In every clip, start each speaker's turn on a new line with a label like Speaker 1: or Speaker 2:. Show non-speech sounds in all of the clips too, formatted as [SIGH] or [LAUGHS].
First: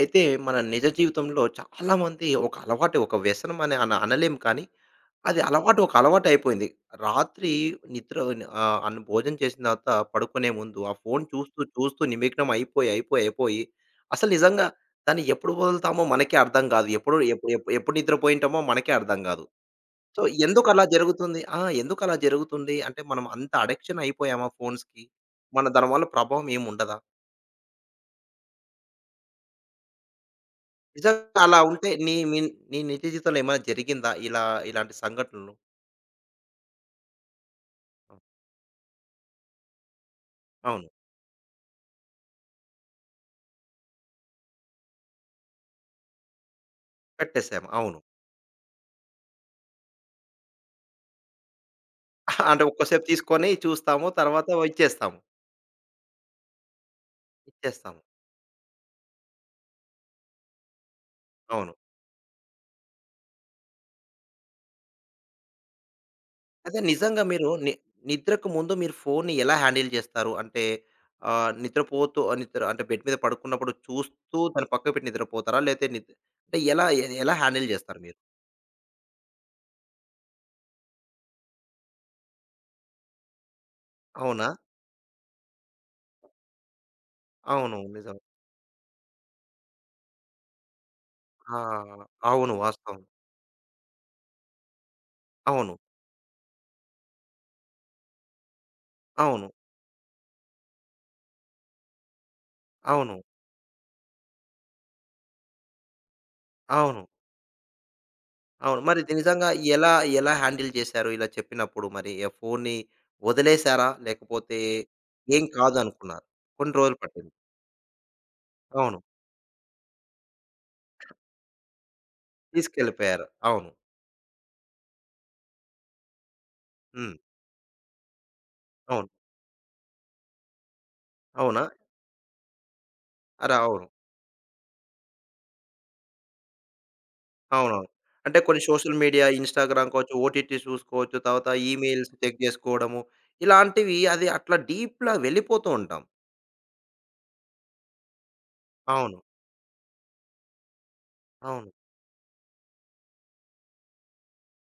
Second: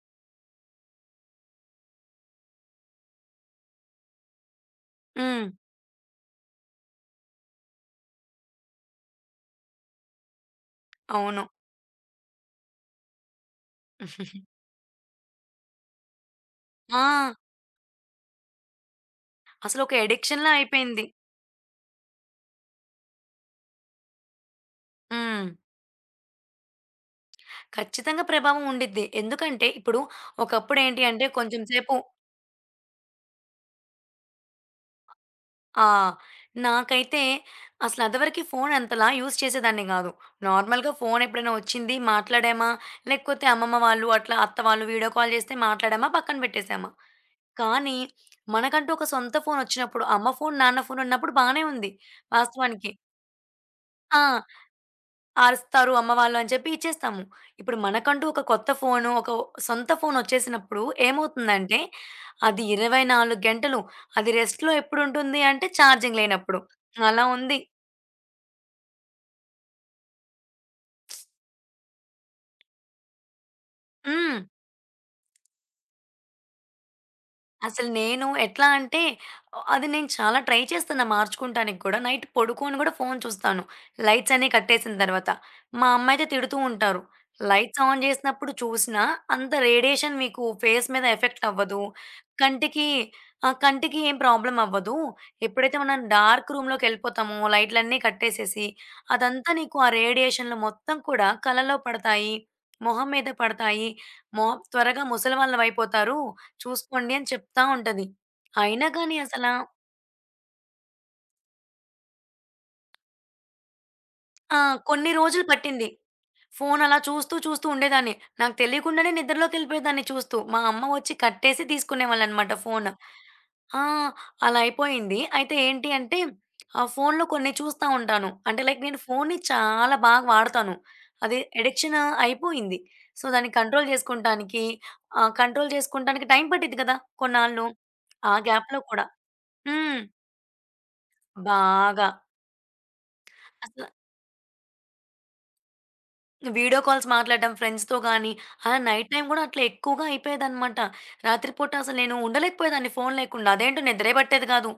Speaker 1: అయితే మన నిజ జీవితంలో చాలామంది ఒక అలవాటు, ఒక వ్యసనం అని అనలేము కానీ, అది
Speaker 2: హ్మ్.
Speaker 1: అలవాటు ఒక అలవాటయిపోయింది. రాత్రి నిద్ర ఆహ్, అన్ భోజనం చేసిన తర్వాత పడుకునే ముందు ఆ ఫోను
Speaker 2: అవును.
Speaker 1: చూస్తూ, చూస్తూ నిమగ్నం అయిపోయి, అసలు నిజంగా దాన్ని ఎప్పుడు వదులుతామో మనకే అర్థం కాదు. ఎప్పుడు
Speaker 2: ఆ!
Speaker 1: ఎప్పు ఎప్పు ఎప్పుడు నిద్రపోయింటామో మనకే అర్థం కాదు.
Speaker 2: అసలొక
Speaker 1: సో,
Speaker 2: అడిక్షన్‌లా
Speaker 1: ఎందుకలా
Speaker 2: అయిపోయింది.
Speaker 1: జరుగుతుంది? ఆ! ఎందుకలా జరుగుతుంది? అంటే మనం అంత అడిక్షన్ అయిపోయామా ఫోన్స్‌కి?
Speaker 2: హ్మ్.
Speaker 1: మన దాని వల్ల ప్రభావం ఏముండదా?
Speaker 2: ఖచ్చితంగా ప్రభావం ఉండిద్ది. ఎందుకంటే, ఇప్పుడు ఒకప్పుడేంటి అంటే,
Speaker 1: నిజంగా అలా
Speaker 2: కొంచెం
Speaker 1: ఉంటే
Speaker 2: సేపు
Speaker 1: మీ నిత్య జీవితంలో ఏమైనా జరిగిందా? ఇలా ఇలాంటి సంఘటనలు?
Speaker 2: ఆ! నాకైతే అసలు అదివరకి ఫోను అంతలా యూజ్ చేసేదాన్ని గాదు.
Speaker 1: అవును.
Speaker 2: నార్మల్‌గా ఫోను ఎప్పుడైనా వచ్చింది, మాట్లాడామా, లేకపోతే అమ్మమ్మ వాళ్ళు, అట్లా అత్త వాళ్ళు వీడియో కాల్ చేస్తే మాట్లాడామా, పక్కన పెట్టేసామా.
Speaker 1: కట్టేసాము.
Speaker 2: కానీ,
Speaker 1: అవును.
Speaker 2: మనకంటూ ఒక సొంత ఫోనొచ్చినప్పుడు, అమ్మ ఫోను, నాన్న ఫోనున్నప్పుడు బానే ఉంది
Speaker 1: [LAUGHS] అంటే
Speaker 2: వాస్తవానికి.
Speaker 1: ఒక్కసేపు తీసుకొని చూస్తాము.
Speaker 2: ఆ!
Speaker 1: తర్వాత ఇచ్చేస్తాము.
Speaker 2: అరుస్తారు అమ్మ వాళ్ళు అని చెప్పి ఇచ్చేస్తాము. ఇప్పుడు
Speaker 1: ఇచ్చేస్తాము.
Speaker 2: మనకంటూ ఒక కొత్త ఫోను, ఒక సొంత ఫోనొచ్చేసినప్పుడు
Speaker 1: అవును.
Speaker 2: ఏమవుతుందంటే, అది 24 గంటలు అది రెస్ట్‌లో ఎప్పుడుంటుంది అంటే ఛార్జింగ్ లేనప్పుడు.
Speaker 1: అయితే నిజంగా
Speaker 2: అలా
Speaker 1: మీరు
Speaker 2: ఉంది.
Speaker 1: ని నిద్రకు ముందు మీరు ఫోన్‌ని ఎలా హ్యాండిల్ చేస్తారు? అంటే నిద్రపోతూ నిద్ర అంటే బెడ్ మీద పడుకున్నప్పుడు
Speaker 2: హ్మ్.
Speaker 1: చూస్తూ దాన్ని పక్కకు పెట్టి నిద్రపోతారా? లేతే నిద్ అంటే ఎలా హ్యాండిల్
Speaker 2: అసలు
Speaker 1: చేస్తారు మీరు?
Speaker 2: నేను ఎట్లా అంటే, అది నేను చాలా ట్రై చేస్తున్నా మార్చుకుంటానికి కూడా. నైట్ పడుకోను గూడా ఫోను చూస్తాను. లైట్స్
Speaker 1: అవునా?
Speaker 2: అన్నీ కట్టేసిన తర్వాత. మా అమ్మ అయితే తిడుతూ ఉంటారు.
Speaker 1: అవును.
Speaker 2: "లైట్స్ ఆన్
Speaker 1: నిజం.
Speaker 2: జేసినప్పుడు చూసినా అంత రేడియేషన్ మీకు ఫేస్ మీద ఎఫెక్ట్
Speaker 1: ఆ!
Speaker 2: అవ్వదు.
Speaker 1: అవును.
Speaker 2: కంటికి
Speaker 1: వాస్తవం.
Speaker 2: కంటికి ఏం ప్రాబ్లమ్ అవ్వదు.
Speaker 1: అవును.
Speaker 2: ఎప్పుడైతే మనం డార్క్ రూమ్‌లోకెళ్ళిపోతామో లైట్‌లన్నీ కట్టేసేసి,
Speaker 1: అవును.
Speaker 2: అదంతా నీకు ఆ రేడియేషన్‌లు మొత్తం కూడా కళ్ళలో పడతాయి, మొహం
Speaker 1: అవును.
Speaker 2: మీద పడతాయి. మొహం త్వరగా ముసలివాళ్ళవయిపోతారు.
Speaker 1: అవును.
Speaker 2: చూసుకోండి అని చెప్తా ఉంటది.
Speaker 1: అవును.
Speaker 2: అయినా
Speaker 1: మరి ఇది
Speaker 2: గాని
Speaker 1: నిజంగా ఎలా, ఎలా హ్యాండిల్ చేశారు ఇలా చెప్పినప్పుడు మరి? ఆ ఫోన్‌ని వదిలేసారా?
Speaker 2: ఆ!
Speaker 1: లేకపోతే
Speaker 2: కొన్ని
Speaker 1: ఏం
Speaker 2: రోజులు పట్టింది.
Speaker 1: కాదనుకున్నారా? కొన్ని
Speaker 2: ఫోను
Speaker 1: రోజులు
Speaker 2: అలా
Speaker 1: పట్టింది.
Speaker 2: చూస్తూ, చూస్తూ ఉండేదాన్ని. నాకు
Speaker 1: అవును.
Speaker 2: తెలియకుండానే నిద్రలోకెళ్ళిపోయేదాన్ని చూస్తూ. మా అమ్మ వచ్చి కట్టేసి తీసుకునేవాళ్ళనమాట ఫోను.
Speaker 1: తీసుకెళ్ళిపోయారు. అవును.
Speaker 2: ఆ! అలా అయిపోయింది. అయితే ఏంటి అంటే, ఆ
Speaker 1: హ్మ్.
Speaker 2: ఫోనులో కొన్ని చూస్తా ఉంటాను. అంటే లైక్ నేను
Speaker 1: అవును.
Speaker 2: ఫోనుని చాలా బాగా వాడతాను. అది
Speaker 1: అవునా?
Speaker 2: అడిక్షన్ అయిపోయింది. సో, దాన్ని
Speaker 1: అరె! అవును.
Speaker 2: కంట్రోల్ చేసుకుంటానికి కంట్రోల్ చేసుకుంటానికి టైం పట్టిద్ది కదా! కొన్నాళ్ళు.
Speaker 1: అవునవును.
Speaker 2: ఆ
Speaker 1: అంటే కొన్ని
Speaker 2: గ్యాప్‌లో
Speaker 1: సోషల్
Speaker 2: కూడా.
Speaker 1: మీడియా, ఇన్‌స్టాగ్రామ్
Speaker 2: హ్మ్.
Speaker 1: కావచ్చు, ఓటీటీ చూసుకోవచ్చు. తర్వాత
Speaker 2: బాగా.
Speaker 1: ఈమెయిల్స్ చెక్ చేసుకోవడము.
Speaker 2: అసల
Speaker 1: ఇలాంటివి అది అట్లా డీప్‌లా వెళ్ళిపోతూ ఉంటాం.
Speaker 2: వీడియో కాల్స్ మాట్లాడడం ఫ్రెండ్స్‌తో గానీ, ఆ నైట్
Speaker 1: అవును.
Speaker 2: టైమ్ గూడా అట్లా ఎక్కువగా అయిపోయేదనమాట. రాత్రి
Speaker 1: అవును.
Speaker 2: పూట అసలు నేను ఉండలేకపోయేదాన్ని ఫోను లేకుండా. అదేంటో నిద్రే పట్టేది గాదు.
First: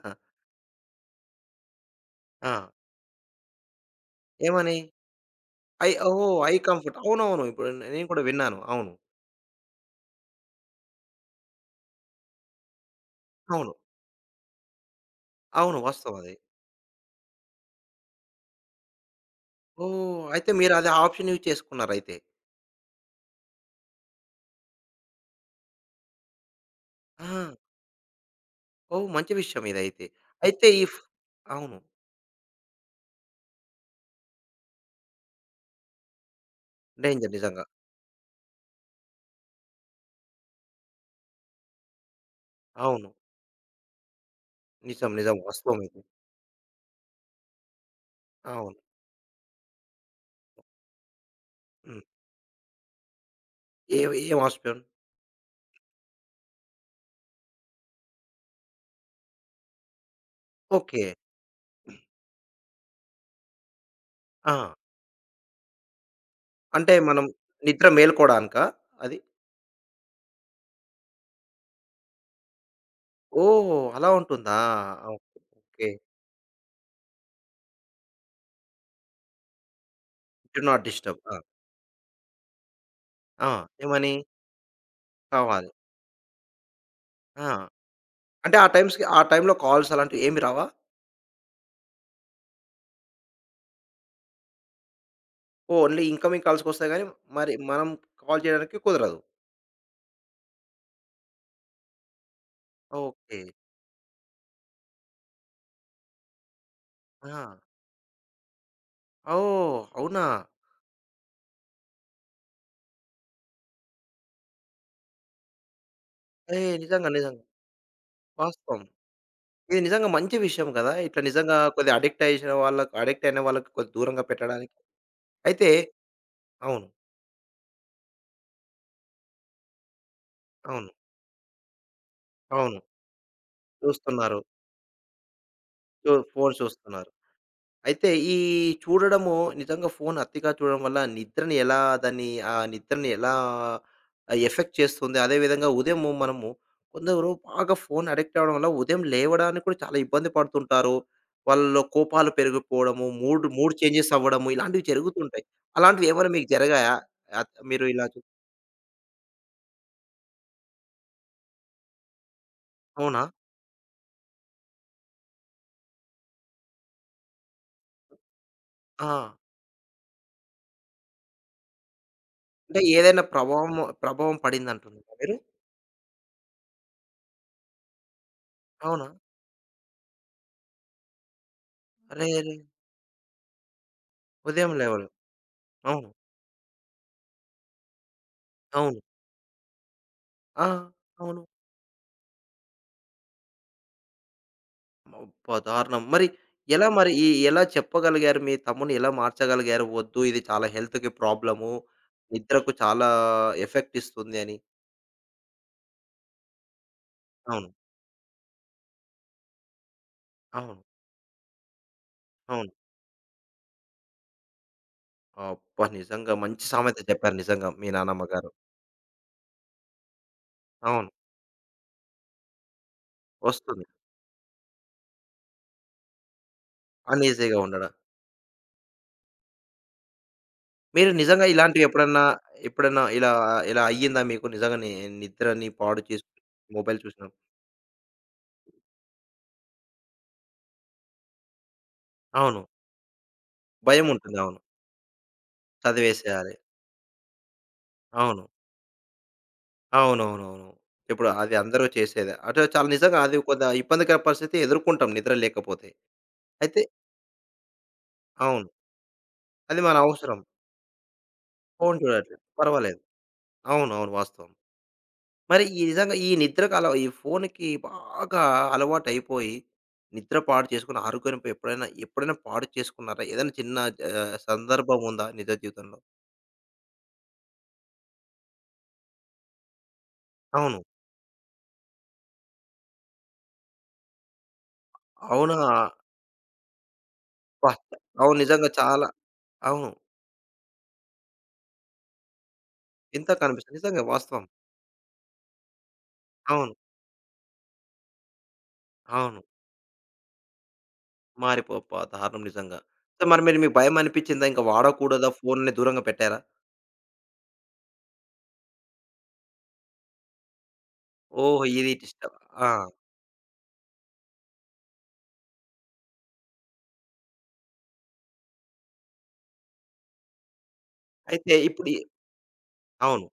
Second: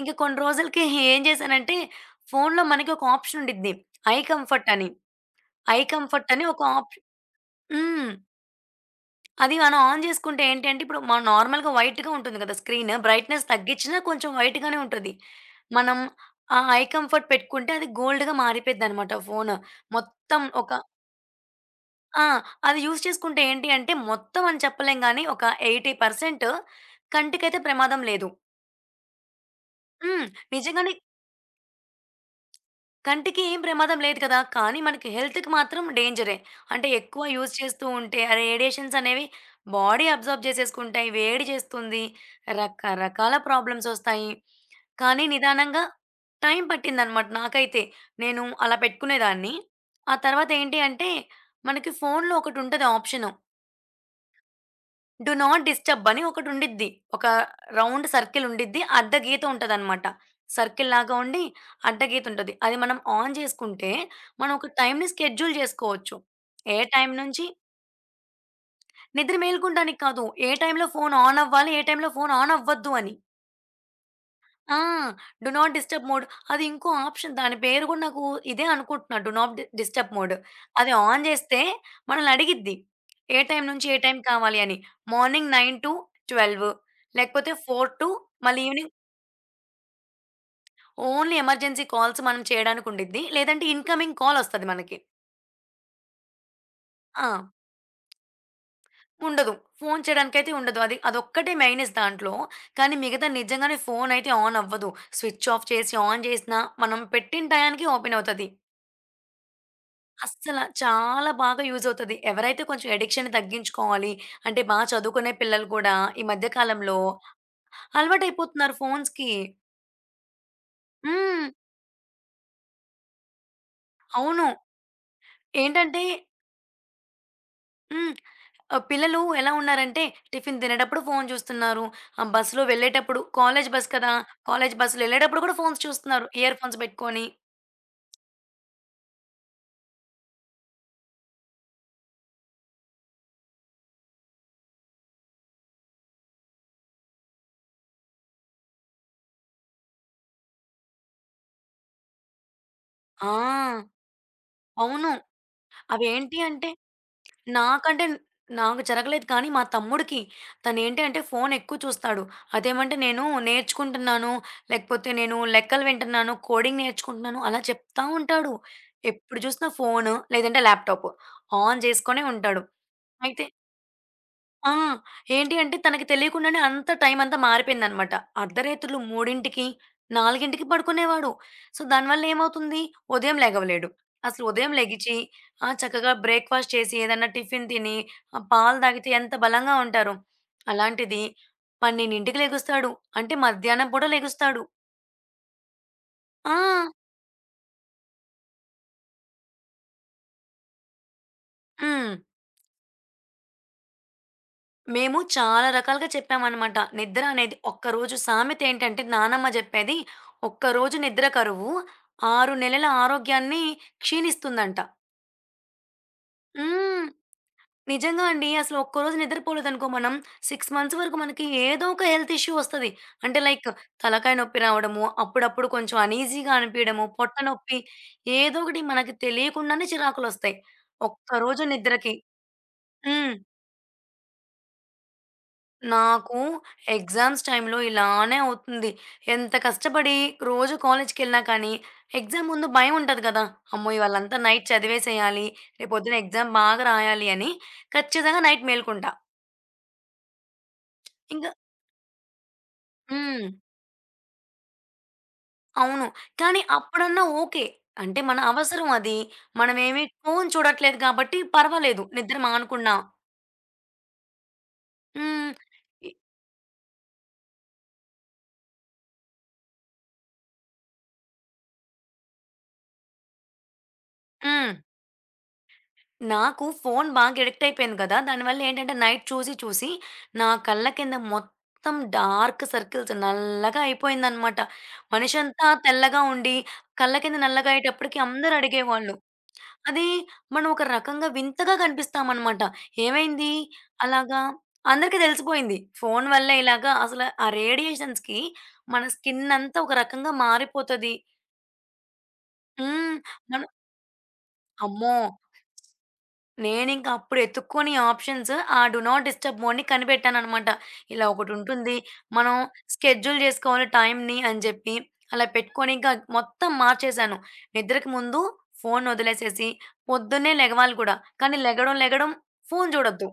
Speaker 2: ఇంక కొన్ని రోజులకి ఏం జేశానంటే,
Speaker 1: ఆ!
Speaker 2: ఫోనులో మనకి ఒక ఆప్షన్ ఉండిద్ది. ఐ కంఫర్ట్
Speaker 1: ఏమని?
Speaker 2: అని. ఐ
Speaker 1: ఐ
Speaker 2: కంఫర్ట్
Speaker 1: ఓహ్!
Speaker 2: అని
Speaker 1: ఐ
Speaker 2: ఒక
Speaker 1: కంఫర్ట్.
Speaker 2: ఆప్ష
Speaker 1: అవునవును. ఇప్పుడు నేను
Speaker 2: హ్మ్.
Speaker 1: కూడా విన్నాను. అవును.
Speaker 2: అది మనం ఆన్ జేసుకుంటే ఏంటి అంటే, ఇప్పుడు మనం నార్మల్‌గా వైట్‌గా ఉంటుంది గదా! స్క్రీను. బ్రైట్‌నెస్
Speaker 1: అవును.
Speaker 2: తగ్గించినా కొంచెం వైట్‌గానే ఉంటది.
Speaker 1: అవును.
Speaker 2: మనం
Speaker 1: వాస్తవం అది.
Speaker 2: ఆ ఐ కంఫర్ట్ పెట్టుకుంటే అది గోల్డ్‌గా మారిపోయిద్దనమాట ఫోను.
Speaker 1: ఓహ్!
Speaker 2: మొత్తం
Speaker 1: అయితే
Speaker 2: ఒక
Speaker 1: మీరు అది ఆ ఆప్షన్ యూజ్ చేసుకున్నారయితే.
Speaker 2: ఆ! అది యూజ్ చేసుకుంటే ఏంటి అంటే, మొత్తం అని చెప్పలేం గానీ, ఒక 80%
Speaker 1: ఆ!
Speaker 2: కంటికైతే ప్రమాదం లేదు.
Speaker 1: ఓహ్! మంచి విషయం ఇదైతే.
Speaker 2: హ్మ్.
Speaker 1: అయితే ఈ
Speaker 2: నిజంగానే
Speaker 1: ఫ్ అవును.
Speaker 2: కంటికి ఏం ప్రమాదం లేదు కదా! కానీ మనకి హెల్త్‌కి మాత్రం డేంజరే. అంటే ఎక్కువ
Speaker 1: డేంజర్
Speaker 2: యూజ్
Speaker 1: నిజంగా.
Speaker 2: చేస్తూ ఉంటే, ఆ రేడియేషన్స్ అనేవి బాడీ అబ్జార్బ్ చేసేసుకుంటాయి. వేడి చేస్తుంది.
Speaker 1: అవును.
Speaker 2: రకరకాల ప్రాబ్లమ్స్ ఒస్తాయి.
Speaker 1: నిజం.
Speaker 2: కానీ
Speaker 1: నిజం. వాస్తవం
Speaker 2: నిదానంగా
Speaker 1: ఇది.
Speaker 2: టైం పట్టిందనమాట నాకైతే. నేను
Speaker 1: అవును.
Speaker 2: అలా పెట్టుకునేదాన్ని. ఆ తర్వాత ఏంటి అంటే, మనకి
Speaker 1: హ్మ్.
Speaker 2: ఫోన్‌లో ఒకటుంటది ఆప్షను.
Speaker 1: ఏ ఏం ఆప్షన్?
Speaker 2: డు నాట్ డిస్టర్బ్ అని ఒకటుండిద్ది. ఒక రౌండ్ సర్కిల్ ఉండిద్ది. అడ్డ గీత ఉంటదనమాట.
Speaker 1: ఓకే.
Speaker 2: సర్కిల్‌లాగా ఉండి అడ్డ గీత ఉంటది. అది మనం ఆన్ చేసుకుంటే మనం
Speaker 1: ఆ!
Speaker 2: ఒక టైమ్‌ని స్కెడ్యూల్ చేసుకోవచ్చు. ఏ
Speaker 1: అంటే
Speaker 2: టైం
Speaker 1: మనం
Speaker 2: నుంచి
Speaker 1: నిద్ర మేలుకోడానికా అది?
Speaker 2: నిద్ర మేలుకుంటానికి కాదు. ఏ టైంలో ఫోన్ ఆన్ అవ్వాలి, ఏ టైంలో ఫోన్ ఆన్ అవ్వద్దు అని.
Speaker 1: ఓహ్! అలా ఉంటుందా?
Speaker 2: ఆ! Do not
Speaker 1: okay.
Speaker 2: Disturb mode. అది ఇంకో ఆప్షన్. దాని పేరు గూడా నాకు ఇదే అనుకుంటున్నా. Do not disturb mode.
Speaker 1: Do not
Speaker 2: అది
Speaker 1: డిస్టర్బ్.
Speaker 2: ఆన్
Speaker 1: ఆ!
Speaker 2: జేస్తే మనల్ని అడిగిద్ది. ఏ
Speaker 1: ఆ!
Speaker 2: టైం నుంచి ఏ
Speaker 1: ఏమని?
Speaker 2: టైం కావాలి అని. మార్నింగ్
Speaker 1: కావాలి.
Speaker 2: 9-12
Speaker 1: ఆ!
Speaker 2: లేకపోతే 4 టు
Speaker 1: అంటే
Speaker 2: మళ్ళీ
Speaker 1: ఆ
Speaker 2: ఈవినింగ్
Speaker 1: టైమ్స్‌కి ఆ టైమ్‌లో కాల్స్ అలాంటివి ఏమి రావా?
Speaker 2: ఓన్లీ ఎమర్జెన్సీ కాల్స్ మనం చేయడానికి ఉండిద్ది. లేదంటే ఇన్‌కమింగ్ కాల్ ఒస్తది మనకి.
Speaker 1: ఓన్లీ ఇన్‌కమింగ్ కాల్స్‌కొస్తాయి గానీ,
Speaker 2: ఆ!
Speaker 1: మరి మనం కాల్ చేయడానికి కుదరదు.
Speaker 2: ఉండదు. ఫోను చేయడానికైతే ఉండదు. అది అదొక్కటే మెయినెస్ దాంట్లో. కానీ మిగతా
Speaker 1: ఓకే.
Speaker 2: నిజంగానే ఫోనయితే ఆన్ అవ్వదు. స్విచ్ ఆఫ్ చేసి, ఆన్ జేసినా మనం పెట్టిన
Speaker 1: ఆ!
Speaker 2: టయానికి ఓపెన్ అవుతది.
Speaker 1: ఓహ్! అవునా?
Speaker 2: అస్సల చాలా బాగా యూజ్ అవుతది. ఎవరైతే కొంచెం అడిక్షన్‌ని తగ్గించుకోవాలి, అంటే బా చదువుకునే పిల్లలు కూడా ఈ మధ్య
Speaker 1: ఏహ్!
Speaker 2: కాలంలో
Speaker 1: నిజంగా, నిజంగా.
Speaker 2: అలవాటయిపోతున్నారు
Speaker 1: వాస్తవం.
Speaker 2: ఫోన్స్‌కి.
Speaker 1: ఇది నిజంగా మంచి విషయం గదా! ఇట్లా
Speaker 2: హ్మ్.
Speaker 1: నిజంగా కొద్దిగా అడిక్ట్ అయేసిన వాళ్ళకి అడిక్ట్ అయిన వాళ్ళకి కొద్దిగా దూరంగా
Speaker 2: అవును.
Speaker 1: పెట్టడానికి. అయితే
Speaker 2: ఏంటంటే
Speaker 1: అవును.
Speaker 2: హ్మ్. పిల్లలు ఎలా ఉన్నారంటే టిఫిన్
Speaker 1: అవును.
Speaker 2: తినేటప్పుడు ఫోను చూస్తున్నారు. బస్సులో
Speaker 1: అవును.
Speaker 2: వెళ్ళేటప్పుడు కాలేజ్ బస్ కదా!
Speaker 1: చూస్తున్నారు.
Speaker 2: కాలేజ్ బస్సులో ఎళ్ళేటప్పుడు కూడా ఫోన్స్ చూస్తున్నారు.
Speaker 1: ఫోను
Speaker 2: ఇయర్ ఫోన్స్
Speaker 1: చూస్తున్నారు.
Speaker 2: పెట్టుకొని.
Speaker 1: అయితే ఈ చూడడము నిజంగా ఫోన్ అతిగా చూడడం వల్ల నిద్రని ఎలా దాన్ని ఆ నిద్రని ఎలా ఎఫెక్ట్ చేస్తుంది? అదేవిధంగా ఉదయము మనము కొందరు బాగా ఫోన్ అడిక్ట్ అవ్వడం వల్ల ఉదయం లేవడానికి కూడా చాలా ఇబ్బంది పడుతుంటారు. వాళ్ళలో కోపాలు పెరిగిపోవడము, మూడ్ మూడ్
Speaker 2: ఆ!
Speaker 1: చేంజెస్ అవ్వడము ఇలాంటివి
Speaker 2: అవును.
Speaker 1: జరుగుతుంటాయి. అలాంటివి ఏమైనా
Speaker 2: అవేంటి
Speaker 1: మీకు
Speaker 2: అంటే
Speaker 1: జరిగాయా? అత్ మీరు
Speaker 2: నాకంటే
Speaker 1: ఇలా చు
Speaker 2: నాకు జరగలేదు కానీ మా తమ్ముడికి తనేంటి అంటే ఫోన్ ఎక్కువ చూస్తాడు. అదేమంటే
Speaker 1: అవునా?
Speaker 2: నేను నేర్చుకుంటున్నాను, లేకపోతే నేను లెక్కలు వింటున్నాను, కోడింగ్ నేర్చుకుంటున్నాను అలా చెప్తా ఉంటాడు.
Speaker 1: ఆ!
Speaker 2: ఎప్పుడు చూసినా ఫోను లేదంటే ల్యాప్‌టాప్ ఆన్ చేసుకొనే ఉంటాడు.
Speaker 1: అంటే ఏదైనా
Speaker 2: అయితే
Speaker 1: ప్రభావం
Speaker 2: ఆ!
Speaker 1: పడిందంటున్నారా మీరు?
Speaker 2: ఏంటి అంటే తనకి తెలియకుండానే అంత టైం అంతా మారిపోయిందనమాట. అర్ధరాత్రులు
Speaker 1: అవునా?
Speaker 2: 3:00కి, 4:00కి పడుకునేవాడు. సో, దానివల్ల
Speaker 1: అరెరే!
Speaker 2: ఏమవుతుంది? ఉదయం లెగవలేడు. అసలు
Speaker 1: ఉదయం
Speaker 2: ఉదయం
Speaker 1: లేవడం.
Speaker 2: లెగిచి
Speaker 1: అవును.
Speaker 2: చక్కగా బ్రేక్‌ఫాస్ట్ చేసి ఏదన్నా టిఫిన్ తిని, పాలు
Speaker 1: అవును.
Speaker 2: తాగితే ఎంత బలంగా ఉంటారు.
Speaker 1: ఆ!
Speaker 2: అలాంటిది
Speaker 1: అవును.
Speaker 2: 12:00కి లెగుస్తాడు. అంటే మధ్యాహ్నం పూట లెగుస్తాడు.
Speaker 1: అబ్బా! దారుణం. మరి
Speaker 2: ఆ!
Speaker 1: ఎలా మరి ఈ ఎలా చెప్పగలిగారు? మీ తమ్ముడిని ఎలా మార్చగలిగారు? వద్దు ఇది చాలా హెల్త్‌కి ప్రాబ్లము.
Speaker 2: హ్మ్.
Speaker 1: నిద్రకు చాలా ఎఫెక్ట్ ఇస్తుంది అని.
Speaker 2: మేము చాలా రకాలుగా చెప్పామనమాట. నిద్ర అనేది
Speaker 1: అవును.
Speaker 2: ఒక్కరోజు సామెత ఏంటంటే నానమ్మ జెప్పేది,
Speaker 1: అవును.
Speaker 2: "ఒక్కరోజు నిద్ర కరువు 6
Speaker 1: అవును.
Speaker 2: నెలల ఆరోగ్యాన్ని క్షీణిస్తుందంట."
Speaker 1: అబ్బా! నిజంగా మంచి సామెత
Speaker 2: హ్మ్.
Speaker 1: చెప్పారు నిజంగా మీ నానమ్మ
Speaker 2: నిజంగా అండి.
Speaker 1: గారు.
Speaker 2: అసలు ఒక్కరోజు నిద్రపోలేదనుకో మనం 6 మంత్స్
Speaker 1: అవును.
Speaker 2: వరకు మనకి ఏదో ఒక హెల్త్ ఇష్యూ వస్తది. అంటే లైక్
Speaker 1: వస్తుంది.
Speaker 2: తలకాయ నొప్పి రావడము, అప్పుడప్పుడు కొంచెం అనీజీగా అనిపియడము, పొట్ట
Speaker 1: అన్‌ఈజీగా
Speaker 2: నొప్పి
Speaker 1: ఉండడం.
Speaker 2: ఏదో ఒకటి మనకి తెలియకుండానే చిరాకులొస్తాయి.
Speaker 1: మీరు నిజంగా
Speaker 2: ఒక్కరోజు
Speaker 1: ఇలాంటివి
Speaker 2: నిద్రకి
Speaker 1: ఎప్పుడన్నా, ఎప్పుడన్నా ఇలా
Speaker 2: హ్మ్.
Speaker 1: ఇలా అయ్యిందా మీకు? నిజంగా ని నిద్రని పాడు చేసి
Speaker 2: నాకు
Speaker 1: మొబైల్ చూసినా
Speaker 2: ఎగ్జామ్స్ టైంలో ఇలానే అవుతుంది. ఎంత కష్టపడి రోజు కాలేజ్‌కెళ్ళినా కానీ, ఎగ్జామ్
Speaker 1: అవును.
Speaker 2: ముందు భయం ఉంటది కదా! అమ్మో!
Speaker 1: భయం ఉంటుంది.
Speaker 2: ఇవాళంతా
Speaker 1: అవును.
Speaker 2: నైట్ చదివేసేయాలి. రేపొద్దున ఎగ్జామ్
Speaker 1: చదివేసేయాలి.
Speaker 2: బాగా రాయాలి అని ఖచ్చితంగా
Speaker 1: అవును.
Speaker 2: నైట్ మేలుకుంటా.
Speaker 1: అవునవునవును. ఇప్పుడు
Speaker 2: ఇంకా
Speaker 1: అది అందరూ చేసేదే. అటు చాలా నిజంగా అది
Speaker 2: హ్మ్.
Speaker 1: కొంత ఇబ్బందికర పరిస్థితి ఎదుర్కొంటాం నిద్ర లేకపోతే.
Speaker 2: అవును. కానీ
Speaker 1: అయితే
Speaker 2: అప్పుడన్నా ఓకే. అంటే మన
Speaker 1: అవును.
Speaker 2: అవసరం అది.
Speaker 1: అది మన
Speaker 2: మనమేమి
Speaker 1: అవసరం.
Speaker 2: ఫోను చూడట్లేదు కాబట్టి
Speaker 1: ఫోను
Speaker 2: పర్వాలేదు. నిద్ర
Speaker 1: చూడట్లేదు.
Speaker 2: మానుకున్నా.
Speaker 1: పర్వాలేదు. అవునవును. వాస్తవం.
Speaker 2: హ్మ్.
Speaker 1: మరి ఈ
Speaker 2: ఇ
Speaker 1: నిజంగా ఈ నిద్రకు ఈ ఫోనుకి బాగా అలవాటయిపోయి, నిద్ర పాడు చేసుకుని ఆరోగ్యంపై ఎప్పుడైనా ఎప్పుడైనా పాడు చేసుకున్నారా? ఏదైనా చిన్న
Speaker 2: హ్మ్.
Speaker 1: సందర్భం ఉందా నిజ జీవితంలో?
Speaker 2: నాకు ఫోను బాగా అడిక్ట్ అయిపోయాను కదా! దానివల్ల ఏంటంటే నైట్ చూసి, చూసి నా
Speaker 1: అవును.
Speaker 2: కళ్ళ కింద మొత్తం డార్క్ సర్కిల్స్ నల్లగా అయిపోయిందనమాట.
Speaker 1: అవునా?
Speaker 2: మనిషంతా తెల్లగా ఉండి, కళ్ళ కింద
Speaker 1: అబ్బా!
Speaker 2: నల్లగా అయ్యేటప్పటికి
Speaker 1: అవును.
Speaker 2: అందరూ
Speaker 1: నిజంగా చాలా
Speaker 2: అడిగేవాళ్ళు.
Speaker 1: అవును.
Speaker 2: అది మనం ఒక రకంగా వింతగా కనిపిస్తామనమాట.
Speaker 1: వింతగా
Speaker 2: ఏమైంది?
Speaker 1: కనిపిస్తుంది. నిజంగా
Speaker 2: అలాగా
Speaker 1: వాస్తవం.
Speaker 2: అందరికీ తెలిసిపోయింది. ఫోను వల్లే
Speaker 1: అవును.
Speaker 2: ఇలాగా అసలు ఆ రేడియేషన్స్‌కి మన
Speaker 1: అవును.
Speaker 2: స్కిన్ అంతా ఒక రకంగా మారిపోతది.
Speaker 1: అబ్బా! దారుణం నిజంగా.
Speaker 2: హ్మ్.
Speaker 1: సో, మరి
Speaker 2: మనం
Speaker 1: మీకు భయమనిపిచ్చిందా? ఇంక
Speaker 2: అమ్మో!
Speaker 1: వాడకూడదా ఫోన్‌ని దూరంగా పెట్టారా?
Speaker 2: నేనింక అప్పుడు ఎతుక్కొని ఆప్షన్స్ ఆ డు నాట్ డిస్టర్బ్ మోడ్‌ని కనిపెట్టాననమాట. ఇలా
Speaker 1: ఓహో! ఇది
Speaker 2: ఒకటుంటుంది.
Speaker 1: డిస్టర్బ్
Speaker 2: మనం
Speaker 1: ఆ!
Speaker 2: స్కెడ్యూల్ జేసుకోవాలి టైమ్‌ని అని జెప్పి, అలా పెట్టుకొని ఇంకా మొత్తం మార్చేశాను. నిద్రకు ముందు ఫోన్ ఒదిలేసేసి, పొద్దున్నే లెగవాలి కూడా.
Speaker 1: అయితే
Speaker 2: కానీ
Speaker 1: ఇప్పుడు ఈ
Speaker 2: లెగడం, లెగడం ఫోన్
Speaker 1: అవును.
Speaker 2: చూడొద్దు.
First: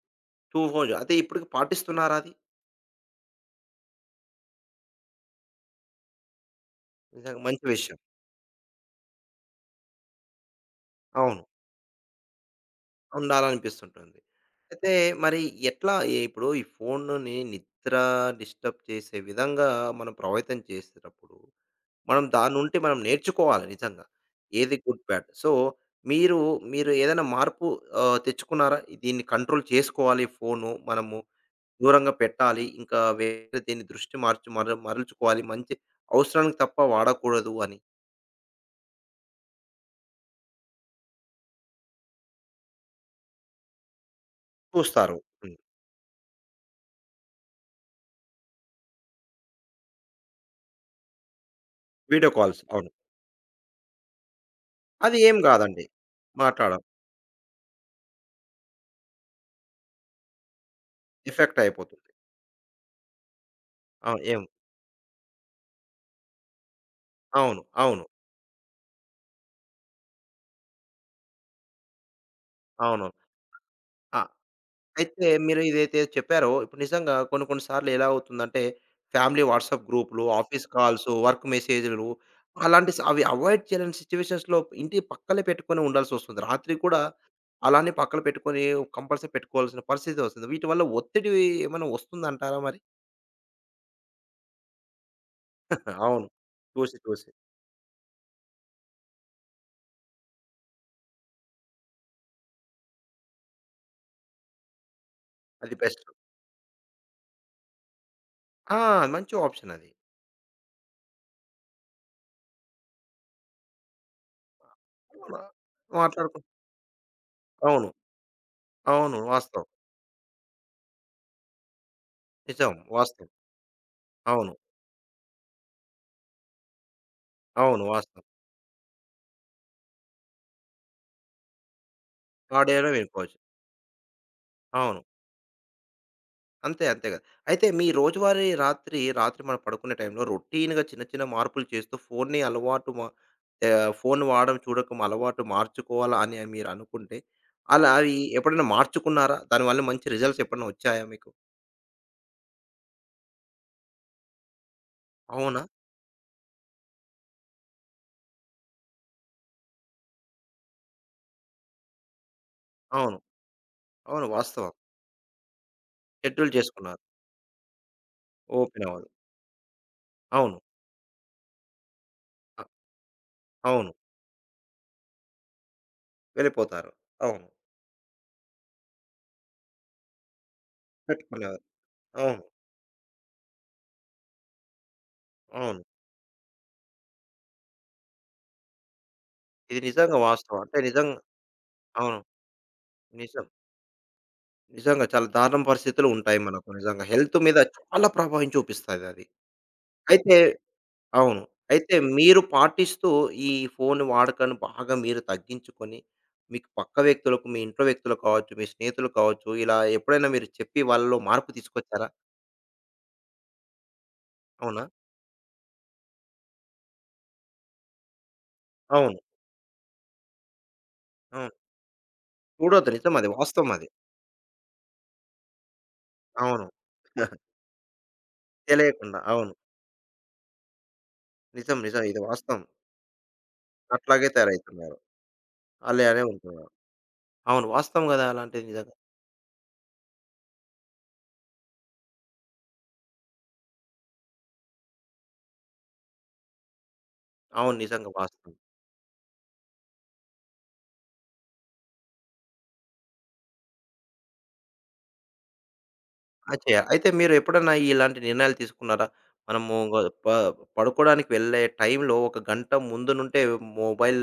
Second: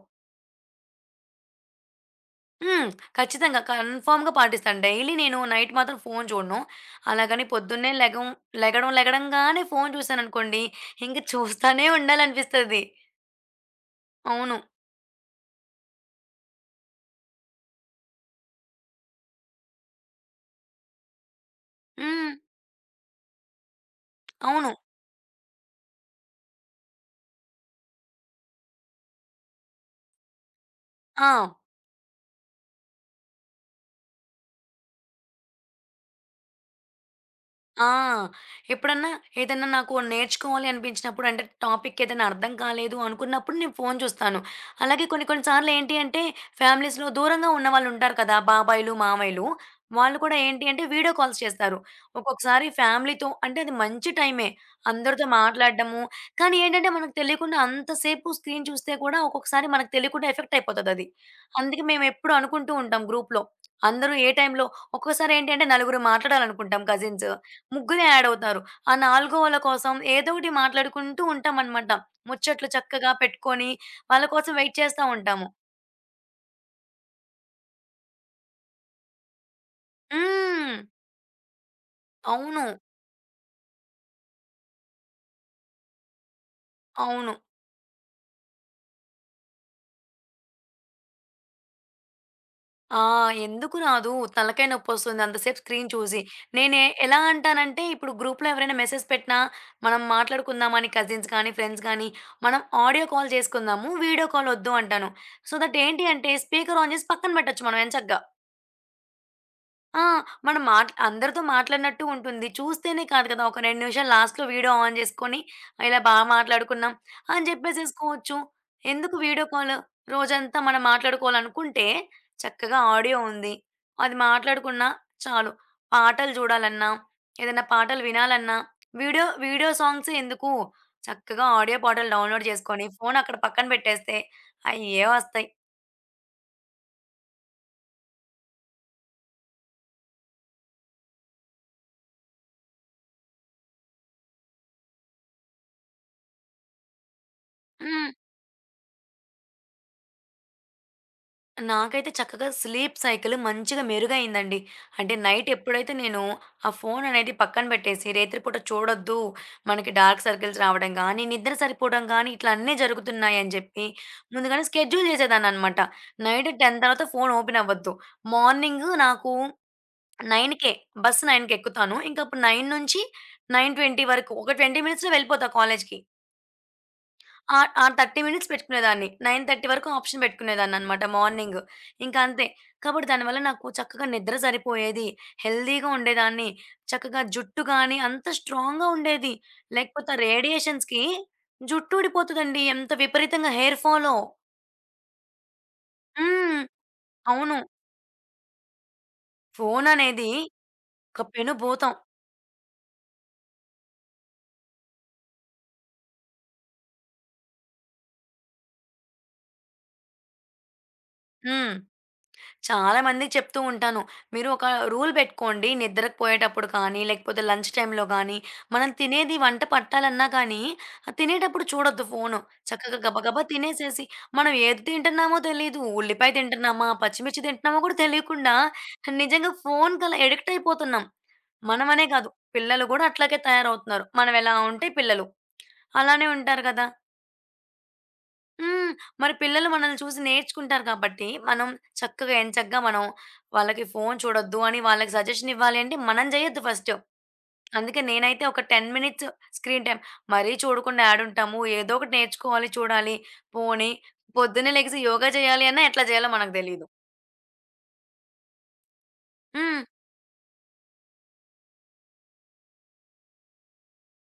Speaker 1: టూ ఫోన్స్ అయితే ఇప్పటికి పాటిస్తున్నారా అది?
Speaker 2: హ్మ్. ఖచ్చితంగా. కన్ఫర్మ్‌గా పాటిస్తాను. డైలీ నేను నైట్ మాత్రం ఫోన్ చూడను.
Speaker 1: నిజంగా
Speaker 2: అలాగని
Speaker 1: మంచి
Speaker 2: పొద్దున్నే
Speaker 1: విషయం.
Speaker 2: లెగం లెగడం లెగడంగానే ఫోన్ చూశాననుకోండి, ఇంక
Speaker 1: అవును.
Speaker 2: చూస్తానే ఉండాలనిపిస్తది.
Speaker 1: ఉండాలనిపిస్తుంటుంది.
Speaker 2: అవును.
Speaker 1: అయితే మరి ఎట్లా ఎ ఇప్పుడు ఈ ఫోనుని నిద్ర డిస్టర్బ్ చేసే విధంగా మనం ప్రభావితం చేసేటప్పుడు మనం
Speaker 2: హ్మ్.
Speaker 1: దాని నుండి మనం నేర్చుకోవాలి నిజంగా.
Speaker 2: అవును.
Speaker 1: ఏది గుడ్, బ్యాడ్. సో, మీరు, మీరు ఏదైనా మార్పు తెచ్చుకున్నారా? దీన్ని కంట్రోల్ చేసుకోవాలి ఫోను మనము
Speaker 2: ఆ!
Speaker 1: దూరంగా పెట్టాలి. ఇంకా వేరే దీన్ని దృష్టి మార్చి మరల్చుకోవాలి. మంచి అవసరానికి తప్ప వాడకూడదు అని
Speaker 2: ఆ! ఎప్పుడన్నా ఏదన్నా నాకు నేర్చుకోవాలి అనిపించినప్పుడు అంటే టాపిక్ ఏదైనా అర్థం కాలేదు అనుకున్నప్పుడు నేను ఫోను చూస్తాను. అలాగే
Speaker 1: చూస్తారు.
Speaker 2: కొన్ని కొన్ని
Speaker 1: హ్మ్.
Speaker 2: సార్లు ఏంటి అంటే ఫ్యామిలీస్‌లో దూరంగా ఉన్నవాళ్ళుంటారు కదా! బాబాయిలు, మామయ్యలు. వాళ్ళు కూడా ఏంటి అంటే వీడియో కాల్స్ చేస్తారు.
Speaker 1: Video calls.
Speaker 2: ఒక్కొక్కసారి
Speaker 1: అవును.
Speaker 2: ఫ్యామిలీతో అంటే అది మంచి టైమే.
Speaker 1: అది
Speaker 2: అందరితో
Speaker 1: ఏం కాదండి.
Speaker 2: మాట్లాడడము. కానీ
Speaker 1: మాట్లాడం.
Speaker 2: ఏంటంటే మనకు తెలియకుండా అంతసేపు స్క్రీన్ చూస్తే కూడా ఒక్కొక్కసారి మనకు తెలియకుండా ఎఫెక్ట్ అయిపోతదది.
Speaker 1: ఎఫెక్ట్
Speaker 2: అందుకే
Speaker 1: అయిపోతుంది.
Speaker 2: మేమెప్పుడు అనుకుంటూ ఉంటాం గ్రూప్‌లో.
Speaker 1: ఆ!
Speaker 2: అందరూ ఏ
Speaker 1: ఏం
Speaker 2: టైంలో ఒక్కోసారి ఏంటి అంటే నలుగురు మాట్లాడాలనుకుంటాం కజిన్స్.
Speaker 1: అవును. అవును.
Speaker 2: ముగ్గురే యాడ్ అవుతారు. ఆ నాలుగోవాళ్ళ కోసం ఏదో ఒకటి మాట్లాడుకుంటూ ఉంటామనమాట. ముచ్చట్లు
Speaker 1: అవును.
Speaker 2: చక్కగా పెట్టుకొని,
Speaker 1: ఆ!
Speaker 2: వాళ్ళ కోసం వెయిట్ చేస్తా
Speaker 1: అయితే
Speaker 2: ఉంటాము.
Speaker 1: మీరు ఇదైతే చెప్పారో, ఇప్పుడు నిజంగా కొన్ని కొన్ని సార్లు ఎలా అవుతుందంటే, ఫ్యామిలీ వాట్సాప్ గ్రూప్‌లు, ఆఫీస్
Speaker 2: హ్మ్.
Speaker 1: కాల్స్, వర్క్ మెసేజ్‌లు
Speaker 2: అవును.
Speaker 1: అలాంటి స అవి అవాయిడ్ చేయలేని సిట్యుయేషన్స్‌లో ఇంటి పక్కలే పెట్టుకొని ఉండాల్సొస్తుంది. రాత్రి కూడా
Speaker 2: అవును.
Speaker 1: అలానే పక్కన పెట్టుకొని కంపల్సరీ పెట్టుకోవాల్సిన పరిస్థితి వస్తుంది. వీటి వల్ల ఒత్తిడి ఏమైనా వస్తుందంటారా మరి?
Speaker 2: ఆ! ఎందుకు రాదు? తలకాయ నొప్పొస్తుంది అంతసేపు స్క్రీన్
Speaker 1: [LAUGHS]
Speaker 2: చూసి.
Speaker 1: అవును.
Speaker 2: నేనే
Speaker 1: చూసి
Speaker 2: ఎలా
Speaker 1: చూసి.
Speaker 2: అంటానంటే, ఇప్పుడు గ్రూప్‌లో ఎవరైనా మెసేజ్ పెట్టినా, మనం మాట్లాడుకుందాం అని కజిన్స్ కానీ, ఫ్రెండ్స్ కానీ, మనం ఆడియో కాల్ చేసుకుందాము. వీడియో కాల్ వద్దు అంటాను. సో,
Speaker 1: అది
Speaker 2: దట్
Speaker 1: బెస్ట్.
Speaker 2: ఏంటి అంటే స్పీకర్ ఆన్ చేసి పక్కన పెట్టొచ్చు మనం ఎంచక్కా.
Speaker 1: ఆ! మంచి ఆప్షన్ అది.
Speaker 2: ఆ! మనం మాట్ అందరితో మాట్లాడినట్టు ఉంటుంది. చూస్తేనే కాదు కదా! ఒక 2 నిమిషాలు లాస్ట్‌లో వీడియో ఆన్
Speaker 1: అవునా?
Speaker 2: చేసుకొని, ఇలా బా
Speaker 1: మాట్లాడుకు
Speaker 2: మాట్లాడుకున్నాం అని
Speaker 1: అవును.
Speaker 2: చెప్పేసేసుకోవచ్చు. ఎందుకు
Speaker 1: అవును.
Speaker 2: వీడియో
Speaker 1: వాస్తవం.
Speaker 2: కాల్? రోజంతా మనం మాట్లాడుకోవాలనుకుంటే,
Speaker 1: నిజం.
Speaker 2: చక్కగా ఆడియో
Speaker 1: వాస్తవం.
Speaker 2: ఉంది. అది
Speaker 1: అవును.
Speaker 2: మాట్లాడుకున్నా చాలు. పాటలు చూడాలన్నా, ఏదైనా
Speaker 1: అవును.
Speaker 2: పాటలు
Speaker 1: వాస్తవం.
Speaker 2: వినాలన్నా, వీడియో వీడియో సాంగ్సే ఎందుకు? చక్కగా ఆడియో పాటలు డౌన్‌లోడ్ చేసుకొని,
Speaker 1: ఆడియోలో
Speaker 2: ఫోన్
Speaker 1: వినుకోవచ్చు.
Speaker 2: అక్కడ పక్కన పెట్టేస్తే
Speaker 1: అవును.
Speaker 2: అయ్యే వస్తాయి.
Speaker 1: అంతే. అంతే గదా! అయితే మీ రోజువారీ రాత్రి, రాత్రి మనం పడుకునే టైంలో రొటీన్‌గా చిన్న చిన్న మార్పులు చేస్తూ ఫోన్‌ని అలవాటు మా ఫోన్ వాడడం చూడకం అలవాటు మార్చుకోవాలా అని మీరు అనుకుంటే, అలా
Speaker 2: హ్మ్.
Speaker 1: అవి ఎప్పుడైనా మార్చుకున్నారా? దానివల్ల మంచి రిజల్ట్స్ ఎప్పుడైనా వచ్చాయా మీకు?
Speaker 2: నాకైతే చక్కగా స్లీప్ సైకిల్ మంచిగా మెరుగయిందండి. అంటే నైట్
Speaker 1: అవునా?
Speaker 2: ఎప్పుడైతే నేను ఆ ఫోన్ అనేది పక్కన పెట్టేసి రేత్రి పూట చూడొద్దు. మనకి డార్క్ సర్కిల్స్ రావడం గానీ, నిద్ర సరిపోవడం గానీ, ఇట్లా అన్నీ
Speaker 1: అవును.
Speaker 2: జరుగుతున్నాయని జెప్పి
Speaker 1: అవును.
Speaker 2: ముందుగానే
Speaker 1: వాస్తవం.
Speaker 2: షెడ్యూల్ జేసేదాన్ననమాట. నైట్
Speaker 1: షెడ్యూల్
Speaker 2: 10
Speaker 1: చేసుకున్నారు.
Speaker 2: తర్వాత ఫోన్ ఓపెన్ అవ్వద్దు.
Speaker 1: ఓపెన్
Speaker 2: మార్నింగ్
Speaker 1: అవ్వదు.
Speaker 2: నాకు
Speaker 1: అవును.
Speaker 2: 9:00కే బస్ 9:00కి ఎక్కుతాను. ఇంకప్పుడు
Speaker 1: అ
Speaker 2: 9 నుంచి
Speaker 1: అవును.
Speaker 2: 9:20 వరకు ఒక 20 మినిట్స్‌లో వెళ్ళిపోతా కాలేజ్‌కి.
Speaker 1: వెళ్ళిపోతారు. అవును.
Speaker 2: ఆ! ఆ 30 మినిట్స్ పెట్టుకునేదాన్ని. 9:30 వరకు ఆప్షన్ పెట్టుకునేదాన్ననమాట మార్నింగ్.
Speaker 1: పెట్టుకునేవారు.
Speaker 2: ఇంకా
Speaker 1: అవును.
Speaker 2: అంతే. కాబట్టి దానివల్ల నాకు చక్కగా నిద్ర సరిపోయేది.
Speaker 1: అవును.
Speaker 2: హెల్తీగా ఉండేదాన్ని. చక్కగా జుట్టు గాని అంత స్ట్రాంగ్‌గా ఉండేది.
Speaker 1: ఇది
Speaker 2: లేకపోతే
Speaker 1: నిజంగా వాస్తవం. అంటే
Speaker 2: రేడియేషన్స్‌కి
Speaker 1: నిజంగా
Speaker 2: జుట్టు
Speaker 1: అవును.
Speaker 2: ఊడిపోతదండి. ఎంత
Speaker 1: నిజం.
Speaker 2: విపరీతంగా హెయిర్ ఫాలో.
Speaker 1: నిజంగా చాలా దారుణ పరిస్థితులు ఉంటాయి
Speaker 2: హ్మ్.
Speaker 1: మనకు నిజంగా. హెల్త్ మీద
Speaker 2: అవును.
Speaker 1: చాలా ప్రభావం చూపిస్తదది.
Speaker 2: ఫోననేది
Speaker 1: అయితే
Speaker 2: ఒక
Speaker 1: అవును.
Speaker 2: పెను భూతం.
Speaker 1: అయితే మీరు పాటిస్తూ ఈ ఫోన్ వాడకాన్ని బాగా మీరు తగ్గించుకొని, మీకు పక్క వ్యక్తులకు, మీ ఇంట్లో వ్యక్తులు కావచ్చు, మీ స్నేహితులు కావచ్చు, ఇలా ఎప్పుడైనా మీరు చెప్పి వాళ్ళలో మార్పు
Speaker 2: హ్మ్.
Speaker 1: తీసుకొచ్చారా?
Speaker 2: చాలా మందికి చెప్తూ ఉంటాను. మీరు ఒక
Speaker 1: అవునా?
Speaker 2: రూల్ పెట్టుకోండి. నిద్రకు పోయేటప్పుడు కానీ, లేకపోతే లంచ్ టైమ్‌లో కానీ, మనం
Speaker 1: అవును.
Speaker 2: తినేది వంట పట్టాలన్నా కానీ, ఆ
Speaker 1: అవును.
Speaker 2: తినేటప్పుడు చూడొద్దు ఫోను.
Speaker 1: చూడొద్దు
Speaker 2: చక్కగా
Speaker 1: నిజం అది.
Speaker 2: గబగబా
Speaker 1: వాస్తవం అది.
Speaker 2: తినేసేసి, మనం ఏది తింటున్నామో తెలీదు. ఉల్లిపాయ
Speaker 1: అవును.
Speaker 2: తింటున్నామా?
Speaker 1: [LAUGHS]
Speaker 2: పచ్చిమిర్చి తింటున్నామా? కూడా తెలియకుండా
Speaker 1: తెలియకుండా.
Speaker 2: నిజంగా
Speaker 1: అవును.
Speaker 2: ఫోన్‌కలా అడిక్ట్ అయిపోతున్నాం.
Speaker 1: నిజం. నిజం.
Speaker 2: మనమనే
Speaker 1: ఇది
Speaker 2: కాదు,
Speaker 1: వాస్తవం.
Speaker 2: పిల్లలు కూడా అట్లాగే తయారవుతున్నారు.
Speaker 1: అట్లాగే
Speaker 2: మనం ఎలా ఉంటే
Speaker 1: తయారవుతున్నారు.
Speaker 2: పిల్లలు
Speaker 1: అలానే
Speaker 2: అలానే ఉంటారు
Speaker 1: ఉంటున్నారు.
Speaker 2: కదా!
Speaker 1: అవును. వాస్తవం కదా! అలాంటిది
Speaker 2: హ్మ్.
Speaker 1: నిజంగా.
Speaker 2: మరి పిల్లలు మనల్ని చూసి నేర్చుకుంటారు కాబట్టి, చక్కగా ఎంచక్కా మనం వాళ్ళకి ఫోను చూడొద్దు అని వాళ్ళకి సజెషన్ ఇవ్వాలి అంటే మనం జేయొద్దు ఫస్ట్.
Speaker 1: అవును.
Speaker 2: అందుకే
Speaker 1: నిజంగా
Speaker 2: నేనైతే
Speaker 1: వాస్తవం.
Speaker 2: ఒక 10 మినిట్స్ స్క్రీన్ టైమ్ మరీ చూడకుండా యాడుంటాము. ఏదో ఒకటి నేర్చుకోవాలి, చూడాలి. పోనీ పొద్దున్నే లెగిసి యోగా చేయాలి అన్నా ఎట్లా చేయాలో
Speaker 1: ఆ!
Speaker 2: మనకు తెలీదు.
Speaker 1: చేయాలి. అయితే మీరు ఎప్పుడన్నా ఇలాంటి నిర్ణయాలు తీసుకున్నారా? మనము
Speaker 2: హ్మ్.
Speaker 1: గ ప పడుకోవడానికి వెళ్ళే టైంలో ఒక గంట ముందు నుండే మొబైల్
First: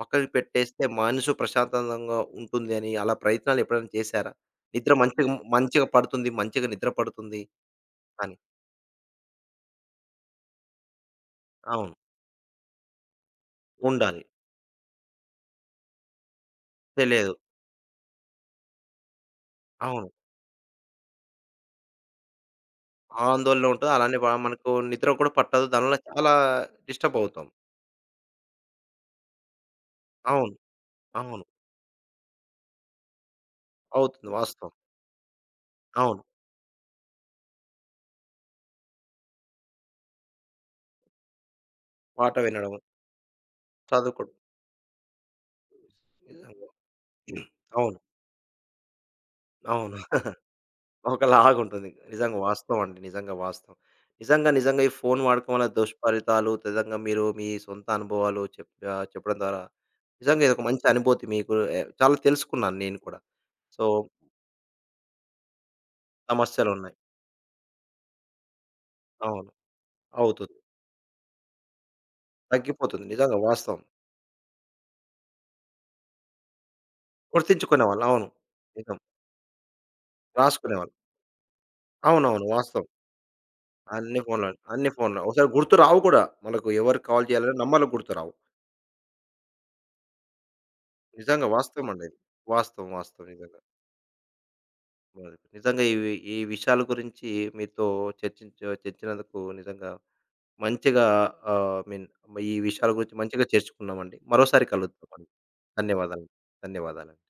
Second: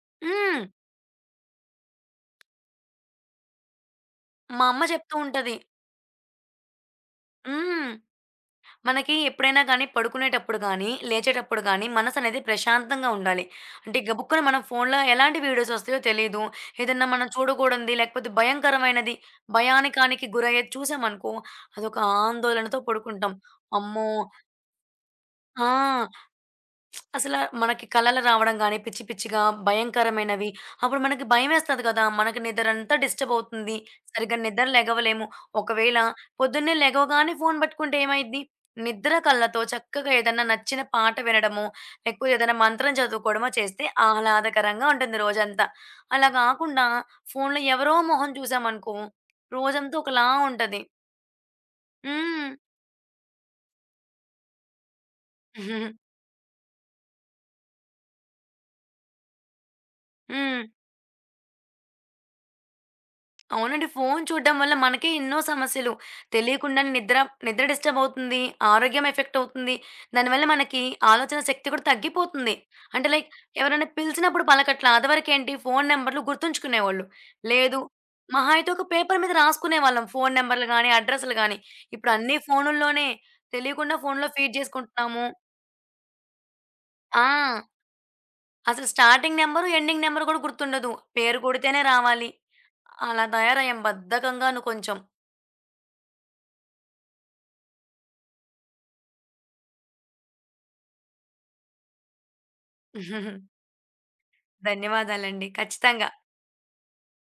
Speaker 1: పక్కకి
Speaker 2: హ్మ్.
Speaker 1: పెట్టేస్తే మనసు ప్రశాంతంగా ఉంటుంది అని అలా ప్రయత్నాలు ఎప్పుడైనా చేశారా?
Speaker 2: మా అమ్మ
Speaker 1: నిద్ర
Speaker 2: చెప్తూ
Speaker 1: మంచిగా
Speaker 2: ఉంటది.
Speaker 1: మంచిగా పడుతుంది. మంచిగా నిద్ర పడుతుంది
Speaker 2: హ్మ్.
Speaker 1: అని.
Speaker 2: మనకి ఎప్పుడైనా గానీ, పడుకునేటప్పుడు గానీ, లేచేటప్పుడు గానీ,
Speaker 1: అవును.
Speaker 2: మనసనేది ప్రశాంతంగా ఉండాలి. అంటే
Speaker 1: ఉండాలి.
Speaker 2: గబుక్కున మనం ఫోన్‌లో ఎలాంటి వీడియోస్ వస్తాయో తెలీదు. ఏదన్నా మనం
Speaker 1: తెలియదు.
Speaker 2: చూడకూడంది, లేకపోతే భయంకరమైనది,
Speaker 1: అవును.
Speaker 2: భయానికానికి గురయ్యేది చూసామనుకో, అదొక ఆందోళనతో పడుకుంటాం.
Speaker 1: ఆందోళన ఉంటుంది.
Speaker 2: అమ్మో!
Speaker 1: అలానే మనకు నిద్ర కూడా పట్టదు. దానివల్ల
Speaker 2: ఆ!
Speaker 1: చాలా డిస్టర్బ్
Speaker 2: అసల
Speaker 1: అవుతాం.
Speaker 2: మనకి కలలు రావడం గాని, పిచ్చి పిచ్చిగా భయంకరమైనవి.
Speaker 1: అవును.
Speaker 2: అప్పుడు మనకి
Speaker 1: అవును.
Speaker 2: భయమేస్తది కదా! మనకి నిద్రంతా డిస్టర్బ్ అవుతుంది.
Speaker 1: అవుతుంది.
Speaker 2: సరిగ్గా నిద్ర
Speaker 1: వాస్తవం.
Speaker 2: లెగవలేము. ఒకవేళ
Speaker 1: అవును.
Speaker 2: పొద్దున్నే లెగవగానే ఫోను పట్టుకుంటే ఏమైద్ది? నిద్ర కళ్ళతో చక్కగా ఏదన్నా నచ్చిన పాట వినడమో, లేకపోతే
Speaker 1: పాట
Speaker 2: ఏదైనా
Speaker 1: వినడం,
Speaker 2: మంత్రం చదువుకోవడమో చేస్తే
Speaker 1: చదువుకోవడం.
Speaker 2: ఆహ్లాదకరంగా ఉంటుంది రోజంతా. అలా
Speaker 1: నిజంగా.
Speaker 2: గాకుండా
Speaker 1: [CLEARS THROAT]
Speaker 2: ఫోనులో ఎవరో
Speaker 1: అవును.
Speaker 2: మొహం చూసామనుకో,
Speaker 1: అవును.
Speaker 2: రోజంతా ఒకలా
Speaker 1: [LAUGHS]
Speaker 2: ఉంటది.
Speaker 1: ఒకలాగుంటుంది. నిజంగా
Speaker 2: హ్మ్.
Speaker 1: వాస్తవం అండి. నిజంగా వాస్తవం. నిజంగా, నిజంగా ఈ ఫోను వాడకం వల్ల
Speaker 2: హ్మ్.
Speaker 1: దుష్ఫలితాలు నిజంగా మీరు మీ సొంత అనుభవాలు చెప్పడం ద్వారా నిజంగా ఇదొక మంచి
Speaker 2: [LAUGHS]
Speaker 1: అనుభూతి మీకు చాలా తెలుసుకున్నాను నేను కూడా. సో,
Speaker 2: అవునండి. ఫోను చూడడం వల్ల మనకే ఎన్నో సమస్యలు. తెలియకుండానే
Speaker 1: సమస్యలున్నాయి.
Speaker 2: నిద్ర నిద్ర డిస్టర్బ్ అవుతుంది. ఆరోగ్యం ఎఫెక్ట్
Speaker 1: అవును.
Speaker 2: అవుతుంది. దానివల్ల
Speaker 1: అవుతుంది.
Speaker 2: మనకి ఆలోచన శక్తి కూడా తగ్గిపోతుంది.
Speaker 1: తగ్గిపోతుంది.
Speaker 2: అంటే లైక్
Speaker 1: నిజంగా వాస్తవం.
Speaker 2: ఎవరైనా పిలిచినప్పుడు పలకట్ల. అదివరకేంటి ఫోను నంబర్‌లు గుర్తుంచుకునేవాళ్ళు. లేదు
Speaker 1: గుర్తించుకునేవాళ్ళు. అవును.
Speaker 2: మహా అయితే ఒక
Speaker 1: నిజం.
Speaker 2: పేపర్ మీద రాసుకునేవాళ్ళం. ఫోను నంబర్‌లు గాని,
Speaker 1: రాసుకునేవాళ్ళు.
Speaker 2: అడ్రెస్‌లు గాని. ఇప్పుడు అన్నీ
Speaker 1: అవునవును. వాస్తవం.
Speaker 2: ఫోనుల్లోనే తెలియకుండా
Speaker 1: అన్ని
Speaker 2: ఫోనులో
Speaker 1: ఫోన్‌లో
Speaker 2: ఫీడ్
Speaker 1: అన్ని ఫోన్‌లో.
Speaker 2: చేసుకుంటున్నాము.
Speaker 1: ఒకసారి గుర్తు రావు కూడా. మనకు ఎవరికి కాల్
Speaker 2: ఆ!
Speaker 1: చేయాలన్నా నంబర్లు గుర్తురావు.
Speaker 2: అసలు స్టార్టింగ్ నంబరు, ఎండింగ్ నంబరు కూడా గుర్తుండదు. పేరు
Speaker 1: నిజంగా
Speaker 2: కొడితేనే
Speaker 1: వాస్తవం అండి ఇది.
Speaker 2: రావాలి.
Speaker 1: వాస్తవం.
Speaker 2: అలా
Speaker 1: వాస్తవం నిజంగా.
Speaker 2: తయారయ్యాం బద్ధకంగాను కొంచెం.
Speaker 1: మొదటి నిజంగా ఇవి ఈ విషయాల గురించి మీతో చర్చించ చర్చినందుకు నిజంగా మంచిగా ఐ మీన్ ఈ విషయాల గురించి
Speaker 2: [LAUGHS]
Speaker 1: మంచిగా చేర్చుకున్నామండి. మరోసారి కలుద్దామండి.
Speaker 2: ధన్యవాదాలండి. ఖచ్చితంగా.
Speaker 1: ధన్యవాదాలు. ధన్యవాదాలండి.